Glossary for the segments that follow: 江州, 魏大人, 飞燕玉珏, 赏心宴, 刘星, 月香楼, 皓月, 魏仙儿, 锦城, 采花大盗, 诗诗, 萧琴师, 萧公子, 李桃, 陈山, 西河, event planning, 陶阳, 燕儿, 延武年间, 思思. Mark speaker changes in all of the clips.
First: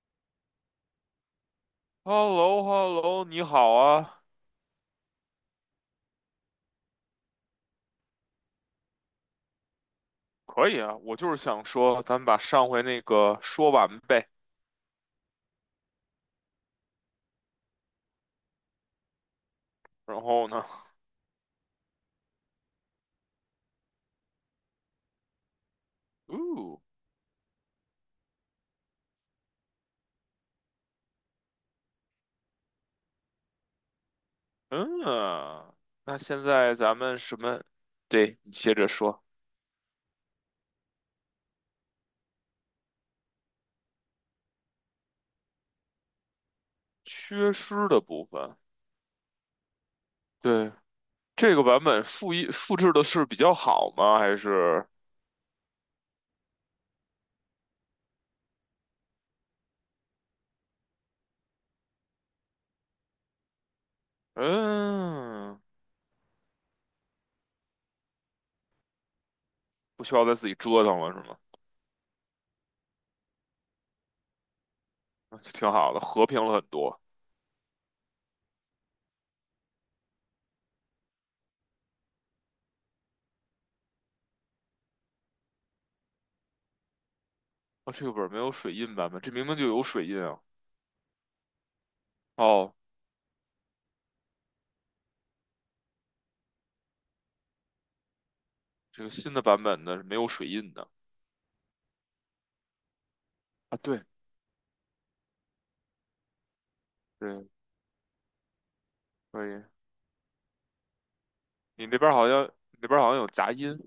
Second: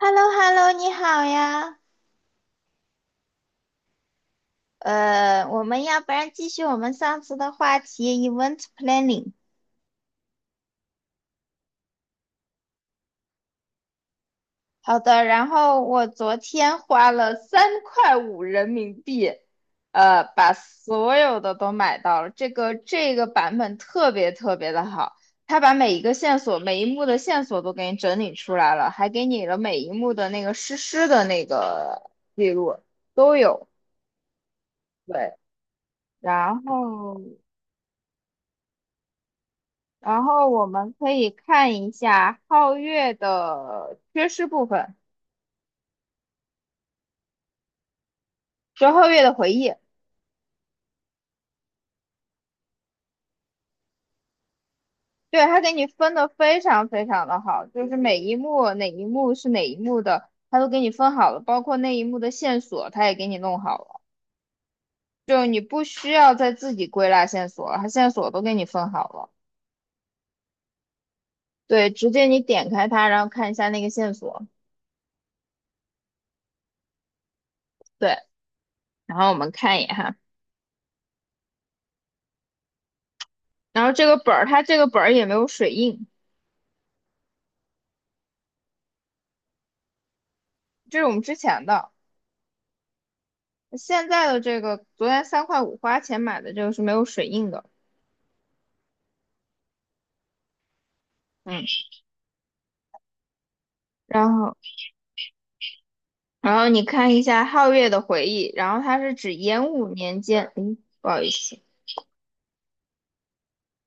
Speaker 1: h e l l o h e l l o 你好呀。
Speaker 2: h e l l o h e l l o 你好啊。
Speaker 1: 我们要不然继续我们上次的话题，event planning。
Speaker 2: 可以啊，我就是想说，咱们把上回那个说完呗。
Speaker 1: 好的，然后我昨天花了三块五人民币，
Speaker 2: 然后
Speaker 1: 把
Speaker 2: 呢？
Speaker 1: 所有的都买到了。这个版本特别特别的好，它把每一个线索、每
Speaker 2: 哦，
Speaker 1: 一幕的线索都给你整理出来了，还给你了每一幕的那个实施的那个记录都有。对，
Speaker 2: 嗯。那现
Speaker 1: 然
Speaker 2: 在咱
Speaker 1: 后。
Speaker 2: 们什么？对，你接着说。
Speaker 1: 然后我们可以看一下皓月的缺失部分，
Speaker 2: 缺失的部分。
Speaker 1: 就是皓月的回忆。
Speaker 2: 对，这个版本复制的是比较好吗？还是
Speaker 1: 对，他给你分的非常非常的好，就是每一幕哪一幕是哪一幕的，他都给你分好了，包括那一幕的线索，他也给你弄好了，就你
Speaker 2: 嗯，
Speaker 1: 不需要再自己归纳线索了，他线索都给你分好了。
Speaker 2: 不需要再自己折腾了是吗？
Speaker 1: 对，直接你点开它，然后看一下那个线索。
Speaker 2: 那就挺好的，和平了很多。
Speaker 1: 对，然后我们看一眼哈，然后这个本儿，它这个本儿也没有水印，
Speaker 2: 啊，这个本儿没有水印版本，这明明就有水印啊。
Speaker 1: 这是我们之前的。
Speaker 2: 哦，
Speaker 1: 现在的这个昨天三块五花钱买的这个是没有水印的，
Speaker 2: 这个新的版本呢是没有水印的。
Speaker 1: 嗯，
Speaker 2: 啊，对
Speaker 1: 然后然后你看一下
Speaker 2: 对，
Speaker 1: 皓月的回忆，然后它是指
Speaker 2: 可以。
Speaker 1: 延武年间，诶，不好意思，
Speaker 2: 你那边儿好像，你那边儿好像有杂音。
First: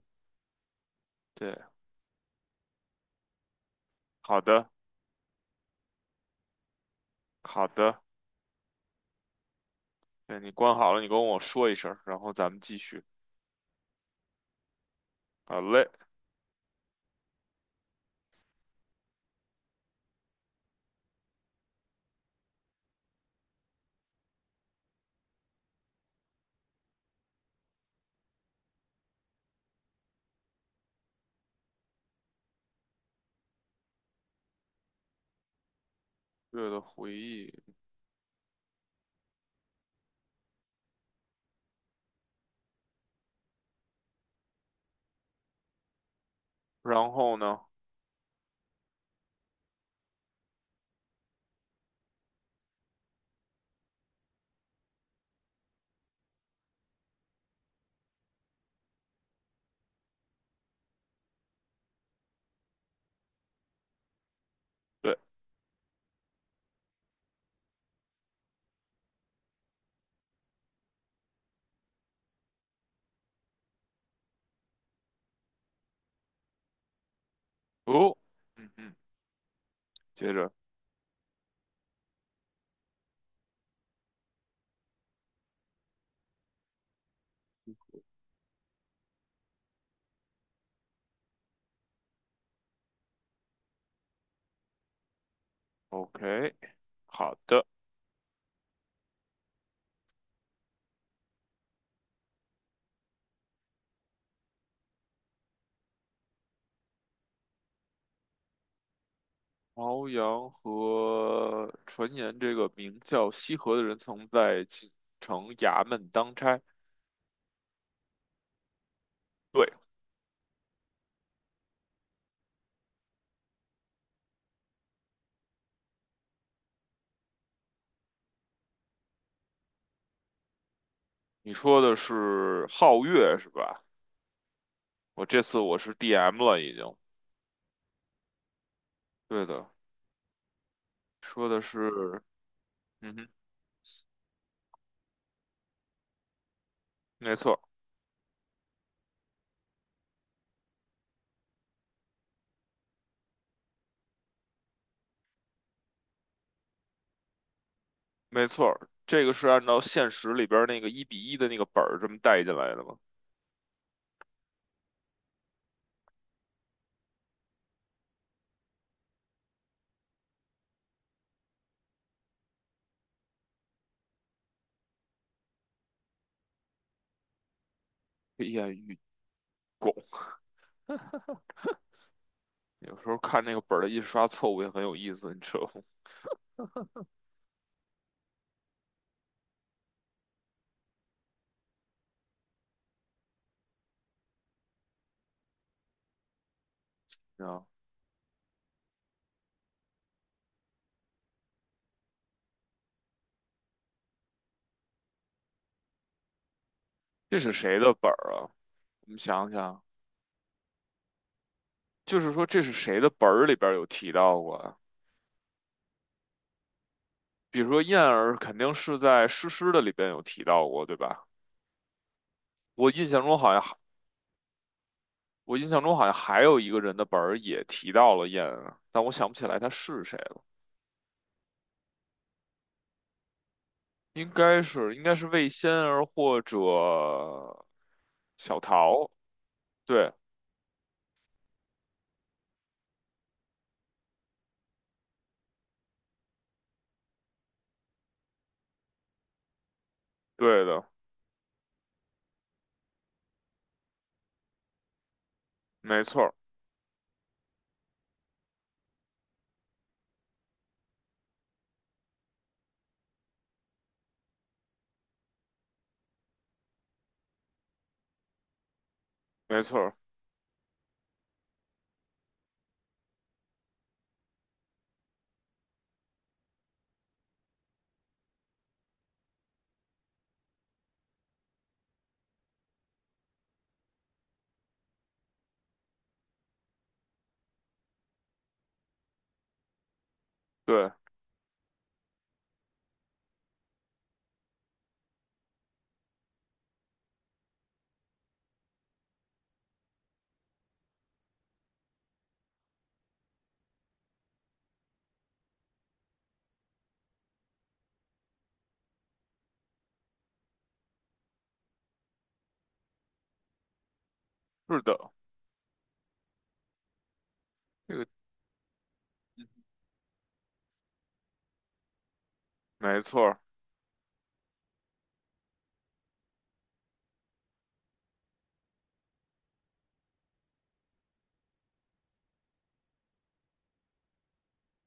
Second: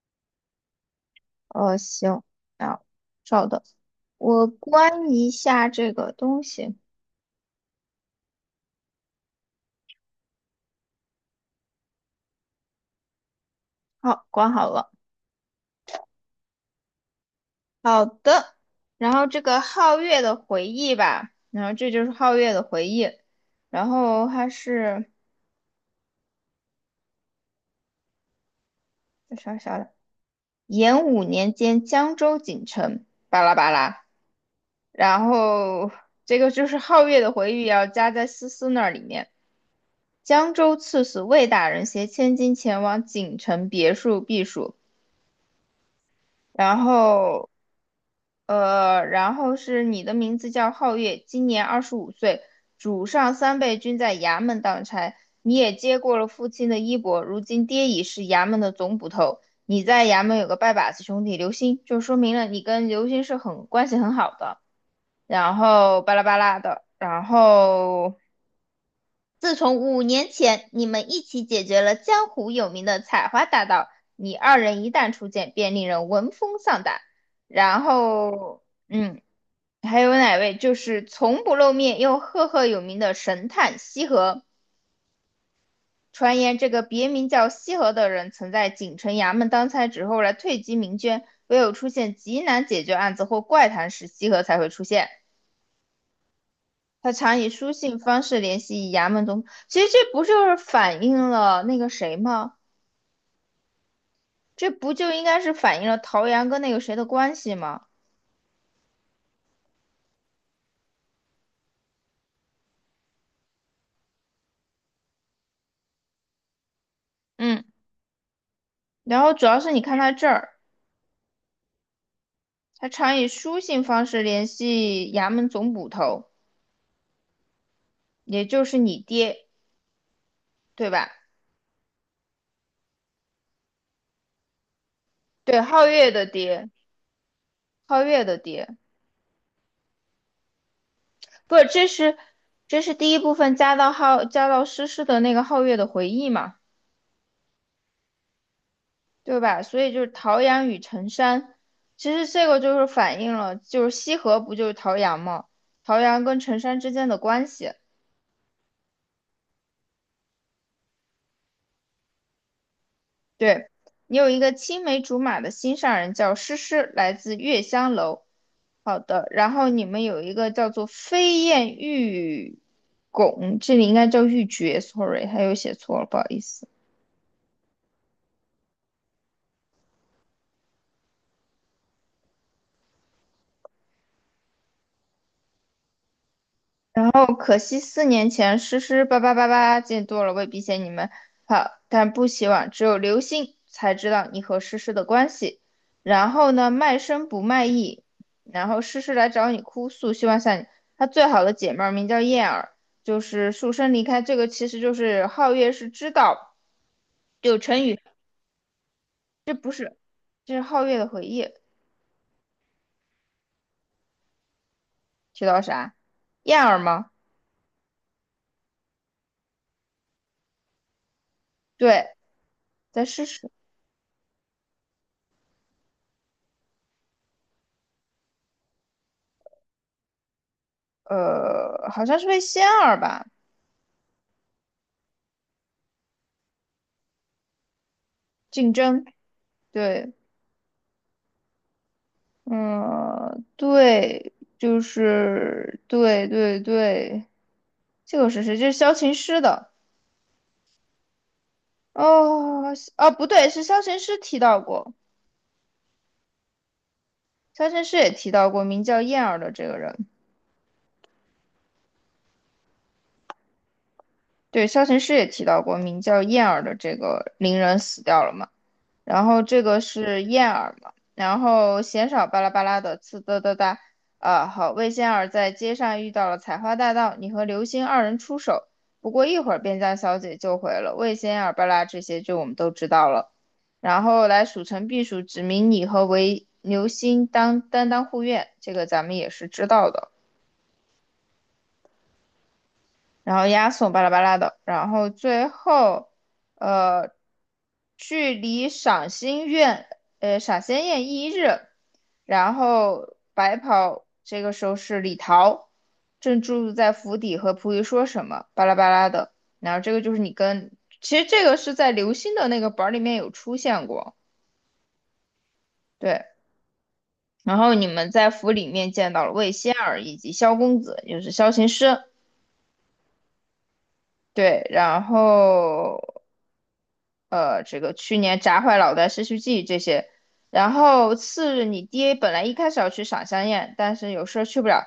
Speaker 2: 对，
Speaker 1: 行，啊，稍等，
Speaker 2: 好
Speaker 1: 我
Speaker 2: 的，
Speaker 1: 关一下这个东西，
Speaker 2: 好的。对，你关好了，你跟我说一声然后咱们继续。
Speaker 1: 好，关好了，
Speaker 2: 好嘞，
Speaker 1: 好的，然后这个皓月的回忆吧，然后这就是皓月的回忆，然后它是啥啥的，延武年间江州锦城，巴拉巴拉。然后这个就
Speaker 2: 月
Speaker 1: 是
Speaker 2: 的
Speaker 1: 皓
Speaker 2: 回
Speaker 1: 月的
Speaker 2: 忆。
Speaker 1: 回忆要加在思思那里面。江州刺史魏大人携千金前往锦城别墅避暑，然
Speaker 2: 然后
Speaker 1: 后
Speaker 2: 呢？
Speaker 1: 然后是你的名字叫皓月，今年25岁，主上三辈均在衙门当差，你也接过了父亲的衣钵，如今爹已是衙门的总捕头，你在衙门有个拜把子兄弟刘星，就说明了你跟刘星是很关系很好的。
Speaker 2: 对，
Speaker 1: 然后巴拉巴拉的，然后自从5年前你们一起解决了江湖有名的采花大盗，你二人一旦出现，便令人闻风丧胆。然
Speaker 2: 哦，
Speaker 1: 后，
Speaker 2: 嗯嗯，
Speaker 1: 嗯，还有
Speaker 2: 接
Speaker 1: 哪
Speaker 2: 着
Speaker 1: 位？就是从不露面又赫赫有名的神探西河。传言这个别名叫西河的人，曾在锦城衙门当差，之后来退居民间。唯有出现极难解决案子或怪谈时，西河才会出现。
Speaker 2: ，OK，
Speaker 1: 他
Speaker 2: 好
Speaker 1: 常以
Speaker 2: 的。
Speaker 1: 书信方式联系衙门中，其实这不就是反映了那个谁吗？这不就应该是反映了陶阳跟那个谁的关系吗？
Speaker 2: 朝阳和传言，这个名叫西河的人曾在锦城衙门当差。
Speaker 1: 嗯，然后主要
Speaker 2: 对，
Speaker 1: 是你看他这儿，他常以书信方式联系衙门总捕头，也就是你爹，对吧？
Speaker 2: 你说的是皓月是吧？我这
Speaker 1: 对，
Speaker 2: 次我
Speaker 1: 皓
Speaker 2: 是
Speaker 1: 月的
Speaker 2: DM 了，
Speaker 1: 爹，
Speaker 2: 已经。
Speaker 1: 皓月的爹，
Speaker 2: 对的。说
Speaker 1: 不，
Speaker 2: 的
Speaker 1: 这是
Speaker 2: 是，
Speaker 1: 这是第
Speaker 2: 嗯
Speaker 1: 一
Speaker 2: 哼，
Speaker 1: 部分加到诗诗的那个皓月的回忆嘛，
Speaker 2: 没错，
Speaker 1: 对吧？所以就是陶阳与陈山，其实这个就是反映了，就是西河不就是陶阳吗？陶阳跟陈山之间的关系。
Speaker 2: 没错。这个是按照现实里边儿那个一比一的那个本儿这么带进来的吗？
Speaker 1: 对，你有一个青梅竹马的心上人叫诗诗，来自月香楼。好的，然后你们有一个叫做飞燕玉拱，这里应该叫玉珏，sorry，还有写错了，不好意思。
Speaker 2: 飞燕与狗 有时候看那个本儿的印刷错误也很有意思，你知道吗？
Speaker 1: 哦，可惜4年前诗诗叭叭叭叭见多了，未必嫌你们好，但不希望只有刘星才知道你和诗诗的关系。然后呢，卖身不卖
Speaker 2: 啊，
Speaker 1: 艺，然后诗诗来找你哭诉，希望像你，她最好的姐妹儿名叫燕儿，就是束身离开。这个其实就是皓月是知道，
Speaker 2: 这是
Speaker 1: 就
Speaker 2: 谁
Speaker 1: 成
Speaker 2: 的
Speaker 1: 语，
Speaker 2: 本儿啊？我们想想，
Speaker 1: 这是皓月的回忆，
Speaker 2: 就是说这是谁的本儿里边儿有提到过啊？
Speaker 1: 提到啥？燕儿吗？
Speaker 2: 比如说燕儿肯定是在诗诗的里边有提到过，对吧？
Speaker 1: 对，
Speaker 2: 我
Speaker 1: 在
Speaker 2: 印象
Speaker 1: 诗
Speaker 2: 中
Speaker 1: 诗，
Speaker 2: 好像还我印象中好像还有一个人的本儿也提到了燕儿啊，但我想不起来他是谁。
Speaker 1: 好像是为仙儿吧
Speaker 2: 应该是魏仙儿或者小
Speaker 1: 竞争，
Speaker 2: 桃，对，
Speaker 1: 对。嗯，对，就是对对对，这个是谁？这是萧琴师的
Speaker 2: 对的，
Speaker 1: 哦，哦，不对，是萧琴师提到过，
Speaker 2: 没错儿，
Speaker 1: 萧琴师也提到过名叫燕儿的这个人，对，萧琴师也提到过名叫燕儿的这个伶人死掉了嘛？然后
Speaker 2: 没
Speaker 1: 这
Speaker 2: 错
Speaker 1: 个
Speaker 2: 儿，
Speaker 1: 是燕儿嘛，然后鲜少巴拉巴拉的呲哒哒哒，啊，好，魏仙儿在街上遇到了采花大盗，你和刘星二人出手，不过一会儿便将小姐救回了。魏仙儿巴拉这些就我们都知道了，然后来数城避暑，指明你和韦刘星当担当护院，这个咱们也是知道的。
Speaker 2: 对，
Speaker 1: 然后押送巴拉巴拉的，然后最后，呃，距离赏心宴，赏心宴一日，然后白袍这个时候是李桃，正住在府邸和仆役说什么，巴拉巴拉的，然后这个就是你跟，其实这个是在刘星的那个本儿里面有出现过，
Speaker 2: 是的，
Speaker 1: 对，然后你
Speaker 2: 这个
Speaker 1: 们在府里面见到了魏仙儿以及萧公子，也就是萧琴师。
Speaker 2: 没错儿，
Speaker 1: 对，然后这个去年砸坏脑袋、失去记忆这些。然后次日，你爹本来一开始要去赏香宴，但是有事儿去不了。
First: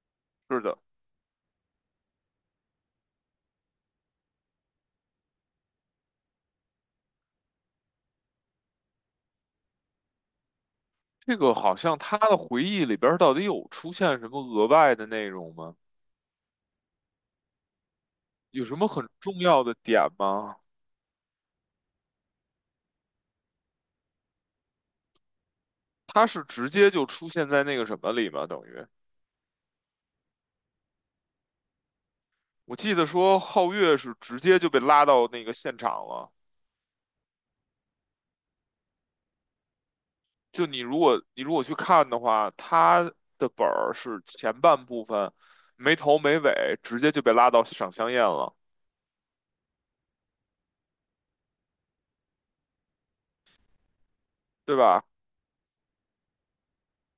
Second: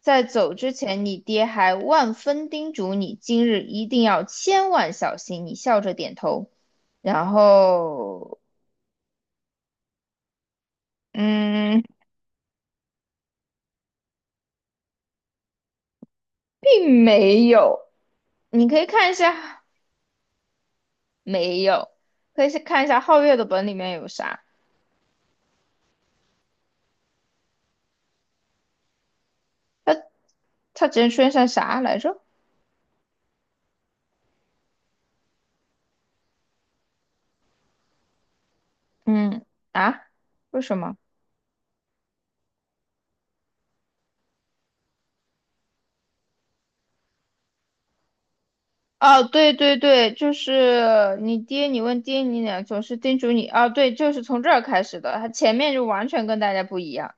Speaker 1: 在走
Speaker 2: 是
Speaker 1: 之
Speaker 2: 的。
Speaker 1: 前，你爹还万分叮嘱你，今日一定要千万小心。你笑着点头，然后，
Speaker 2: 这个好
Speaker 1: 嗯，
Speaker 2: 像他的回忆里边儿到底有出现什么额外的内容吗？
Speaker 1: 并没有。
Speaker 2: 有
Speaker 1: 你
Speaker 2: 什
Speaker 1: 可以
Speaker 2: 么很
Speaker 1: 看一
Speaker 2: 重要
Speaker 1: 下，
Speaker 2: 的点吗？
Speaker 1: 没有，可以去看一下皓月的本里面有啥，
Speaker 2: 他是直接就出现在那个什么里吗？等于
Speaker 1: 他之前出现啥来着？
Speaker 2: 我记得说皓月是直接就被拉到那个现场了。
Speaker 1: 嗯啊，为
Speaker 2: 就
Speaker 1: 什
Speaker 2: 你
Speaker 1: 么？
Speaker 2: 如果你如果去看的话，他的本儿是前半部分没头没尾，直接就被拉到赏香宴了，
Speaker 1: 哦，对对对，就是你爹，你问爹，你俩总是叮嘱你。啊。对，就是从这儿
Speaker 2: 对
Speaker 1: 开始
Speaker 2: 吧？
Speaker 1: 的，他前面就完全跟大家不一样。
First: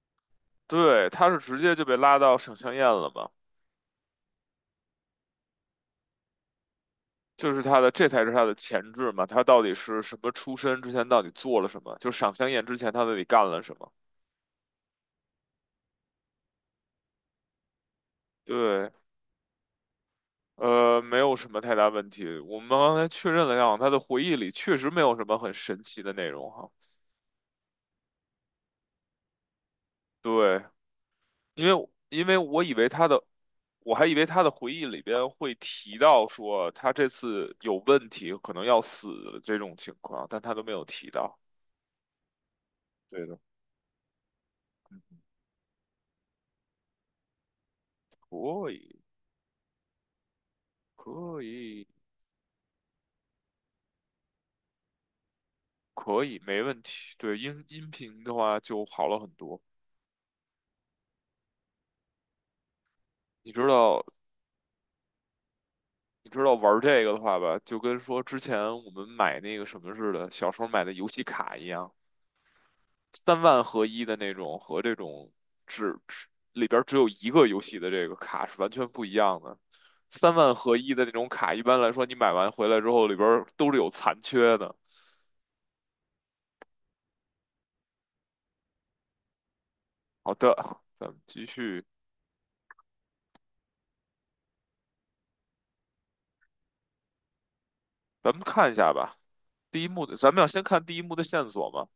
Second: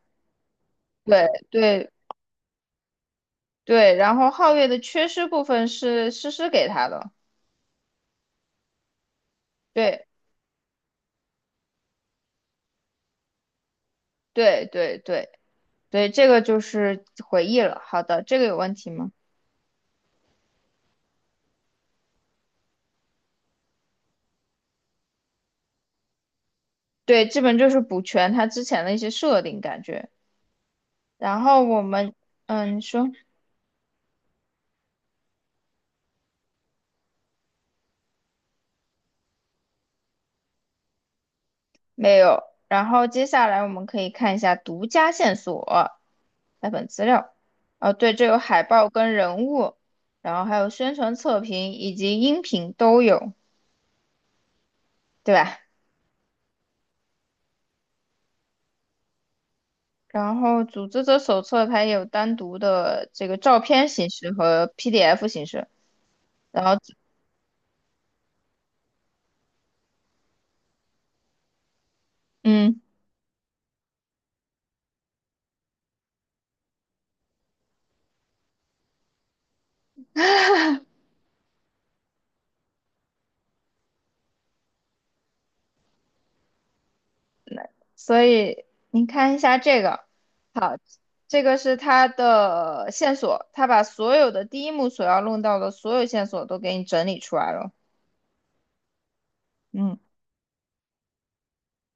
Speaker 2: 对，
Speaker 1: 对
Speaker 2: 他是直接就
Speaker 1: 对
Speaker 2: 被拉到赏香宴了嘛，
Speaker 1: 对，然后皓月的缺失部分是诗诗给他的。
Speaker 2: 就是他的这才是他的前置嘛，他到底是
Speaker 1: 对
Speaker 2: 什么出身，之前到底做了什么，就赏香宴之前他到底干了什么？
Speaker 1: 对对对对，这个就是回忆了。好的，这个有问题
Speaker 2: 对。
Speaker 1: 吗？
Speaker 2: 没有什么太大问题。我们刚才确认了一下，他的回忆里确实没有什么很神奇的内容哈。
Speaker 1: 对，基本就是补全他之前的一些设定感觉。
Speaker 2: 对，
Speaker 1: 然后
Speaker 2: 因
Speaker 1: 我
Speaker 2: 为
Speaker 1: 们，
Speaker 2: 因为我以
Speaker 1: 嗯，你
Speaker 2: 为他
Speaker 1: 说。
Speaker 2: 的，我还以为他的回忆里边会提到说他这次有问题，可能要死这种情况，但他都没有提到。
Speaker 1: 没有。然后接
Speaker 2: 对的，
Speaker 1: 下来我们可以看一下独家线索，来本资料。哦，对，这有海
Speaker 2: 可
Speaker 1: 报
Speaker 2: 以，
Speaker 1: 跟人物，然后还有宣传测
Speaker 2: 可
Speaker 1: 评
Speaker 2: 以，
Speaker 1: 以及音频都有，对吧？
Speaker 2: 可以，没问题。对，音频的话就好了很多。
Speaker 1: 然后组织者手册它也有单独的这个
Speaker 2: 你
Speaker 1: 照
Speaker 2: 知
Speaker 1: 片
Speaker 2: 道，
Speaker 1: 形式和 PDF 形式。
Speaker 2: 你知道
Speaker 1: 然后，
Speaker 2: 玩这个的话吧，就跟说之前我们买那个什么似的，小时候买的游戏卡一样。
Speaker 1: 嗯，
Speaker 2: 三万合一的那种和这种只里边儿只有一个游戏的这个卡是完全不一样的。三万合一的那种卡，一般来说你买完回来之后里边儿都是有残缺的。
Speaker 1: 所以你看一下这个，
Speaker 2: 好的，
Speaker 1: 好，
Speaker 2: 咱们
Speaker 1: 这
Speaker 2: 继
Speaker 1: 个是
Speaker 2: 续，
Speaker 1: 它的线索，它把所有的第一幕所要弄到的所有线索都给你整理出来了。
Speaker 2: 咱们看一下吧。第一
Speaker 1: 嗯。
Speaker 2: 幕的，咱们要先看第一幕的线索吗？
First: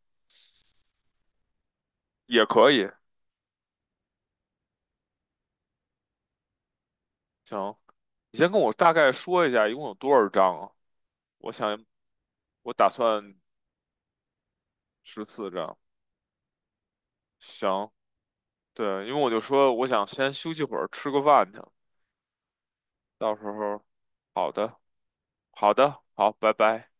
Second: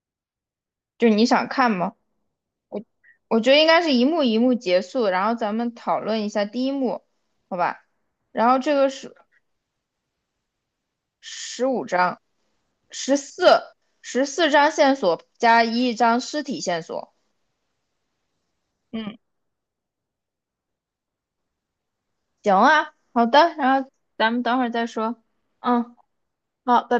Speaker 1: 就是你想看吗？
Speaker 2: 也可以，
Speaker 1: 我觉得应该是一幕一幕结束，然后咱们讨论一下第一幕，好
Speaker 2: 行。
Speaker 1: 吧？
Speaker 2: 你
Speaker 1: 然
Speaker 2: 先
Speaker 1: 后
Speaker 2: 跟我
Speaker 1: 这个
Speaker 2: 大概
Speaker 1: 是
Speaker 2: 说一下一共有多少张啊？我
Speaker 1: 十五
Speaker 2: 想
Speaker 1: 张，
Speaker 2: 我打
Speaker 1: 十
Speaker 2: 算
Speaker 1: 四十四张线索
Speaker 2: 十四
Speaker 1: 加
Speaker 2: 张。
Speaker 1: 一张尸体线索。
Speaker 2: 行，对，因
Speaker 1: 嗯，
Speaker 2: 为我就说我想先休息会儿，吃个饭去。
Speaker 1: 行啊，好
Speaker 2: 到时
Speaker 1: 的，然
Speaker 2: 候，
Speaker 1: 后咱们
Speaker 2: 好
Speaker 1: 等会儿
Speaker 2: 的，
Speaker 1: 再说。
Speaker 2: 好
Speaker 1: 嗯，
Speaker 2: 的，好，拜
Speaker 1: 好，
Speaker 2: 拜。
Speaker 1: 拜拜。